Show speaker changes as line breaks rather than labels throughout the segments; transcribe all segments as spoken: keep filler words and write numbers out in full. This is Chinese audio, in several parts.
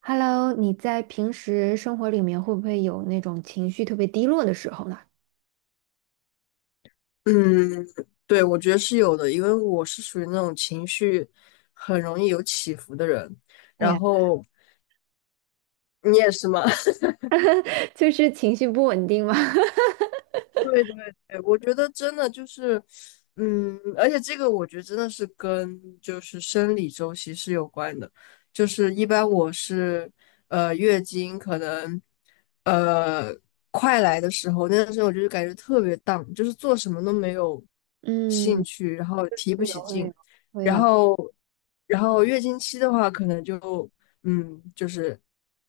Hello，你在平时生活里面会不会有那种情绪特别低落的时候呢？
嗯，对，我觉得是有的，因为我是属于那种情绪很容易有起伏的人，
哎
然
呀，
后你也是吗？
就是情绪不稳定吗？
对对对，我觉得真的就是，嗯，而且这个我觉得真的是跟就是生理周期是有关的，就是一般我是呃月经可能呃快来的时候，那段时间我就是感觉特别 down，就是做什么都没有兴
嗯，
趣，然后提
会
不
有
起
会
劲，
有会
然
有，
后然后月经期的话，可能就嗯就是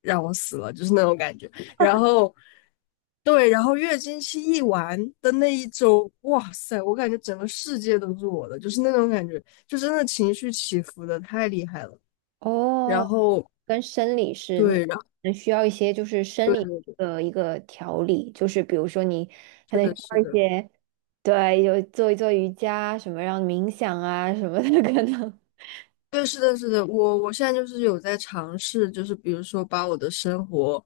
让我死了，就是那种感觉。然后对，然后月经期一完的那一周，哇塞，我感觉整个世界都是我的，就是那种感觉，就真的情绪起伏的太厉害了。然
哦，
后
跟生理是，
对，然后
能需要一些就是生理
对，
的一个调理，就是比如说你可
是
能需
的，
要
是
一
的。
些，对，有做一做瑜伽什么，让冥想啊什么的可能。
对，是的，是的，我我现在就是有在尝试，就是比如说把我的生活，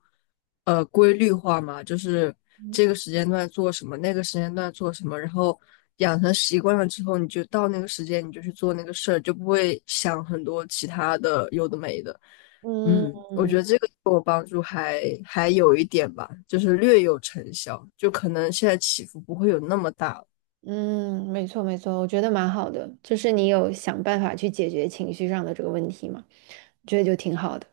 呃，规律化嘛，就是这个时间段做什么，那个时间段做什么，然后养成习惯了之后，你就到那个时间你就去做那个事儿，就不会想很多其他的有的没的。
嗯
嗯，我觉得这个对我帮助还还有一点吧，就是略有成效，就可能现在起伏不会有那么大了。
嗯，没错没错，我觉得蛮好的，就是你有想办法去解决情绪上的这个问题嘛，我觉得就挺好的。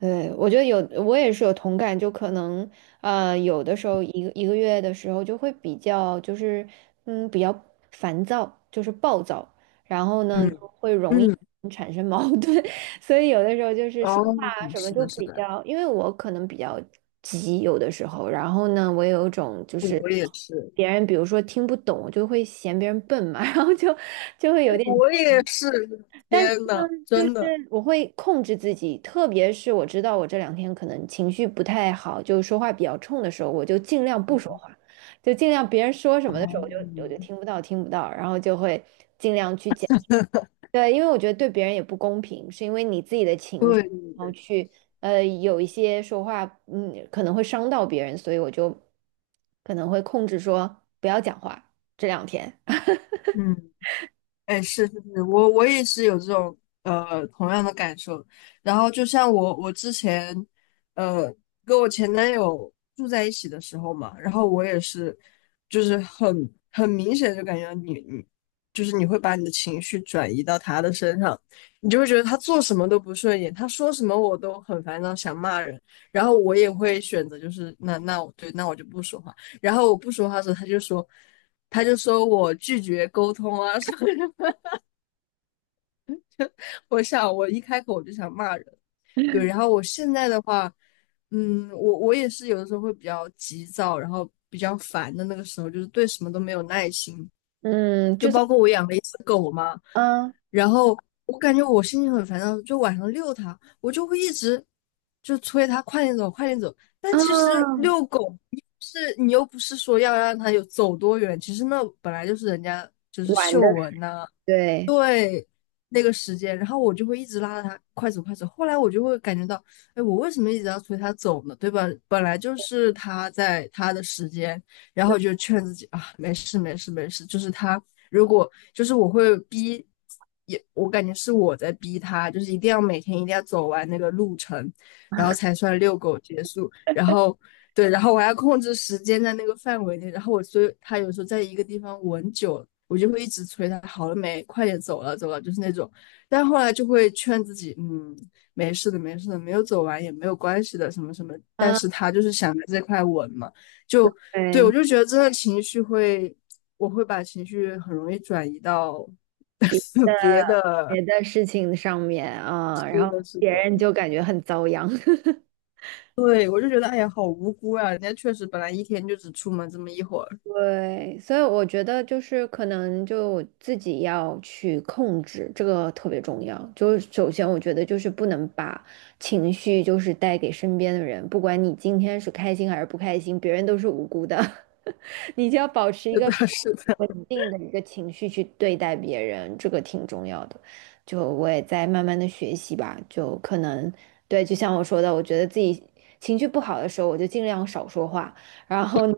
对，我觉得有，我也是有同感，就可能呃，有的时候一个一个月的时候就会比较，就是嗯比较烦躁，就是暴躁，然后呢
嗯
就会容易
嗯。
产生矛盾，所以有的时候就是说
哦，
话啊什么
是
就
的，是
比
的。
较，因为我可能比较急，有的时候，然后呢，我有一种就
对，
是
我也是。
别人比如说听不懂，我就会嫌别人笨嘛，然后就就会有点，
我也是，
但是
天
呢，
呐，
就
真
是
的。
我会控制自己，特别是我知道我这两天可能情绪不太好，就说话比较冲的时候，我就尽量不说话，就尽量别人说什么的时候，
哦，
我就我就听不到，听不到，然后就会尽量去减。对，因为我觉得对别人也不公平，是因为你自己的情绪，
对对
然后
对。
去呃有一些说话，嗯，可能会伤到别人，所以我就可能会控制说不要讲话这两天。
嗯。哎，是是是，我我也是有这种呃同样的感受。然后就像我我之前呃跟我前男友住在一起的时候嘛，然后我也是就是很很明显就感觉你你就是你会把你的情绪转移到他的身上，你就会觉得他做什么都不顺眼，他说什么我都很烦躁，想骂人。然后我也会选择就是那那我对那我就不说话。然后我不说话的时候，他就说。他就说我拒绝沟通啊什么什 我想我一开口我就想骂人，对。然后我现在的话，嗯，我我也是有的时候会比较急躁，然后比较烦的那个时候，就是对什么都没有耐心。
嗯，
就
就算
包括我养了一只狗，
嗯
然后我感觉我心情很烦躁，就晚上遛它，我就会一直就催它快点走，快点走。但其实
嗯
遛狗是你又不是说要让它有走多远，其实那本来就是人家就是
晚
嗅
的。
闻呐、
对，
对，那个时间，然后我就会一直拉着他快走快走。后来我就会感觉到，哎，我为什么一直要催他走呢？对吧？本来就是他在他的时间，然后就劝自己啊，没事没事没事。就是他如果就是我会逼，也我感觉是我在逼他，就是一定要每天一定要走完那个路程，然后才算遛狗结束。然后对，然后我还要控制时间在那个范围内，然后我所以他有时候在一个地方吻久了，我就会一直催他好了没，快点走了走了，就是那种，但后来就会劝自己，嗯，没事的没事的，没有走完也没有关系的什么什么，但
啊，
是他就是想着这块吻嘛，就对我
对，
就觉得真的情绪会，我会把情绪很容易转移到 别的。
别的事情上面啊，然
是的
后
是
别
的。
人就感觉很遭殃。
对，我就觉得，哎呀，好无辜啊！人家确实本来一天就只出门这么一会儿。
对，所以我觉得就是可能就自己要去控制，这个特别重要。就是首先，我觉得就是不能把情绪就是带给身边的人，不管你今天是开心还是不开心，别人都是无辜的，你就要保持 一
是的，
个
是的。
稳定的一个情绪去对待别人，这个挺重要的。就我也在慢慢的学习吧，就可能对，就像我说的，我觉得自己情绪不好的时候，我就尽量少说话，然后呢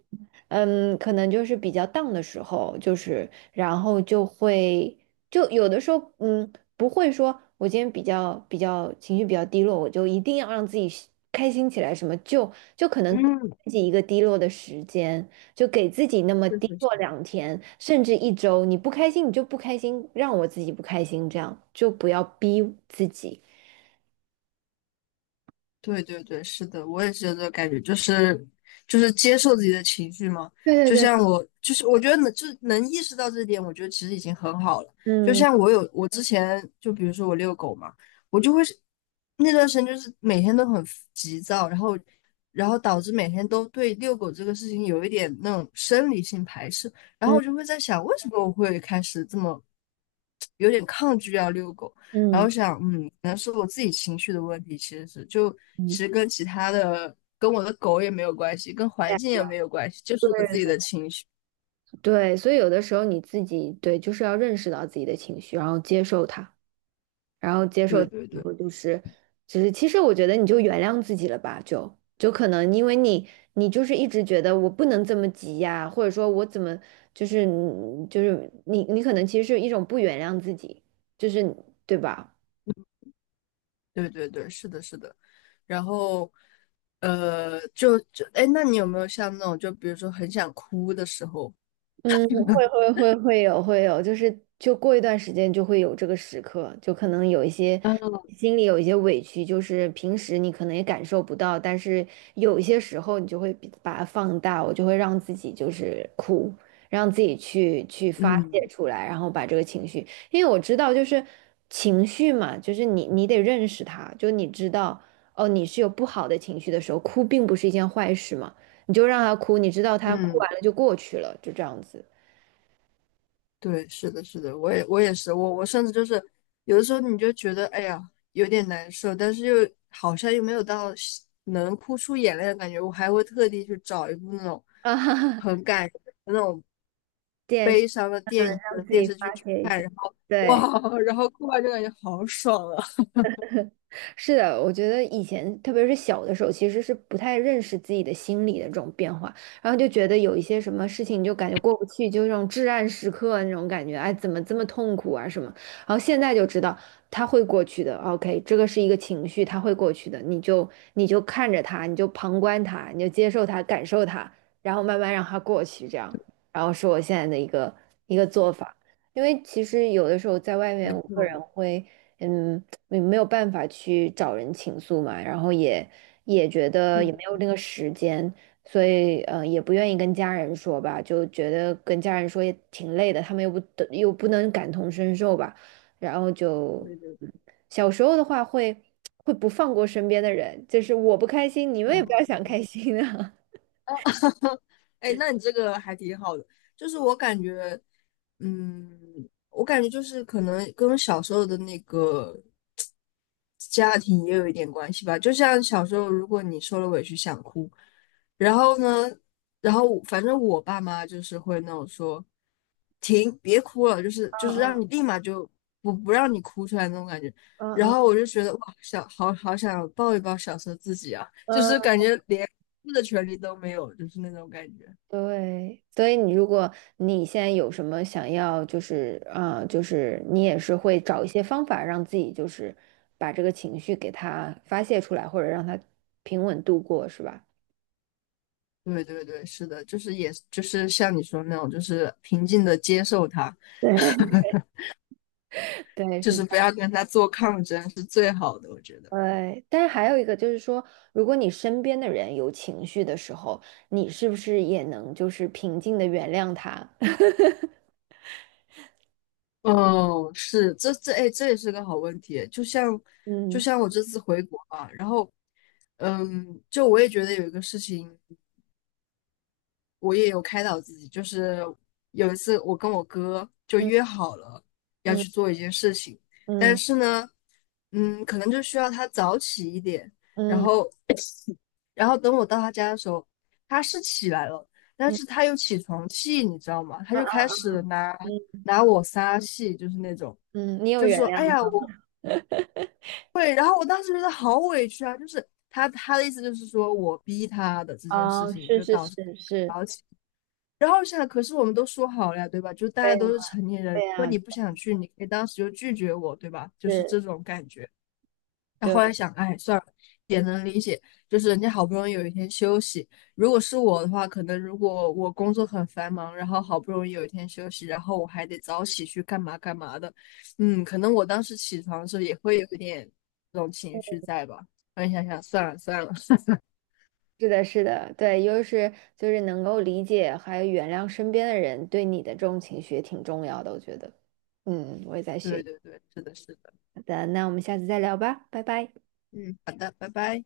嗯，可能就是比较 d 的时候，就是然后就会就有的时候，嗯，不会说我今天比较比较情绪比较低落，我就一定要让自己是开心起来，什么就就可能
嗯，
自己一个低落的时间，就给自己那么
确
低
实，是。
落两天，甚至一周，你不开心你就不开心，让我自己不开心，这样就不要逼自己。
对对对，是的，我也是有这个感觉，就是就是接受自己的情绪嘛。
对
就
对
像
对，
我，就是我觉得能就是能意识到这一点，我觉得其实已经很好了。就
嗯
像我有我之前，就比如说我遛狗嘛，我就会是那段时间就是每天都很急躁，然后然后导致每天都对遛狗这个事情有一点那种生理性排斥，然后我
嗯
就会在想，为什么我会开始这么有点抗拒要遛狗？然后
嗯
想，嗯，可能是我自己情绪的问题，其实是就其
嗯，
实跟其他的，跟我的狗也没有关系，跟环境
对
也
啊
没有关系，就是我自己的情绪。
对，所以有的时候你自己对，就是要认识到自己的情绪，然后接受它，然后接受，
对对
然
对
后就是，就是其实我觉得你就原谅自己了吧，就就可能因为你你就是一直觉得我不能这么急呀，或者说我怎么就是就是你你可能其实是一种不原谅自己，就是对吧？
对对对，是的，是的。然后，呃，就就，哎，那你有没有像那种，就比如说很想哭的时候？
嗯，会会会会有会有，就是就过一段时间就会有这个时刻，就可能有一些
嗯
心里有一些委屈，就是平时你可能也感受不到，但是有一些时候你就会比把它放大，我就会让自己就是哭，让自己去去发泄
嗯
出来，然后把这个情绪，因为我知道就是情绪嘛，就是你你得认识它，就你知道哦，你是有不好的情绪的时候，哭并不是一件坏事嘛。你就让他哭，你知道他哭
嗯。
完了就过去了，就这样子。
对，是的，是的，我也我也是，我我甚至就是有的时候你就觉得哎呀有点难受，但是又好像又没有到是能哭出眼泪的感觉，我还会特地去找一部那种
啊哈哈，
很感人的那种
电视
悲伤的
上
电影
让
和
自
电
己
视剧
发
去
泄一
看，
下。
然后
对。
哇，然后哭完就感觉好爽啊！
是的，我觉得以前，特别是小的时候，其实是不太认识自己的心理的这种变化，然后就觉得有一些什么事情，你就感觉过不去，就那种至暗时刻那种感觉，哎，怎么这么痛苦啊什么？然后现在就知道它会过去的，OK，这个是一个情绪，它会过去的，你就你就看着它，你就旁观它，你就接受它，感受它，然后慢慢让它过去，这样，然后是我现在的一个一个做法。因为其实有的时候在外面，
没
我个
错，没
人
错。
会，嗯，没没有办法去找人倾诉嘛，然后也也觉得也没有
嗯，
那个时间，所以呃也不愿意跟家人说吧，就觉得跟家人说也挺累的，他们又不得又不能感同身受吧，然后就
对对
嗯小时候的话会会不放过身边的人，就是我不开心，你们也不要
对。
想开心啊。
哎，那你这个还挺好的，就是我感觉，嗯，我感觉就是可能跟小时候的那个家庭也有一点关系吧。就像小时候，如果你受了委屈想哭，然后呢，然后我反正我爸妈就是会那种说，停，别哭了，就是
嗯
就是让你
嗯
立马就不不让你哭出来那种感觉。
嗯
然
嗯
后我就觉得哇，想好好想抱一抱小时候自己啊，就
嗯
是感觉连。么的权利都没有，就是那种感觉。
对，所以你如果你现在有什么想要，就是啊、呃就是你也是会找一些方法让自己就是把这个情绪给它发泄出来，或者让它平稳度过，是吧？
对对对，是的，就是也就是像你说那种，就是平静的接受它。
对，对，
就
是
是
这
不
样
要跟他做抗争是最好的，我觉得。
对，但是还有一个就是说，如果你身边的人有情绪的时候，你是不是也能就是平静的原谅他？
哦，是，这这哎，这也是个好问题。就像就
嗯
像我这次回国嘛，然后嗯，就我也觉得有一个事情我也有开导自己，就是有一次我跟我哥就约
嗯
好了要
嗯
去做一件事情，但
嗯
是呢，嗯，可能就需要他早起一点，然
嗯
后然后等我到他家的时候，他是起来了，但
嗯
是他又起床气，你知道吗？他
啊
就
啊
开始拿
嗯
拿我撒气，就是那种，
嗯，你有
就是
原
说，哎
谅吗？
呀，我会，然后我当时觉得好委屈啊，就是他他的意思就是说我逼他的这件事
啊，
情
是
就
是
导致。
是是，
然后想，可是我们都说好了呀，对吧？就大家
对。
都是成年人，如
对
果
呀，
你不想去，你可以当时就拒绝我，对吧？就是
是，
这种感觉。那
对，
后来想，哎，算了，也能理解，就是人家好不容易有一天休息。如果是我的话，可能如果我工作很繁忙，然后好不容易有一天休息，然后我还得早起去干嘛干嘛的，嗯，可能我当时起床的时候也会有一点这种情绪在吧。然后你想想，算了算了。
是的，是的，对，又是就是能够理解还有原谅身边的人对你的这种情绪也挺重要的，我觉得。嗯，我也在学
对
习。
对对，是的，是的，
好的，那我们下次再聊吧，拜拜。
嗯，好的，拜拜。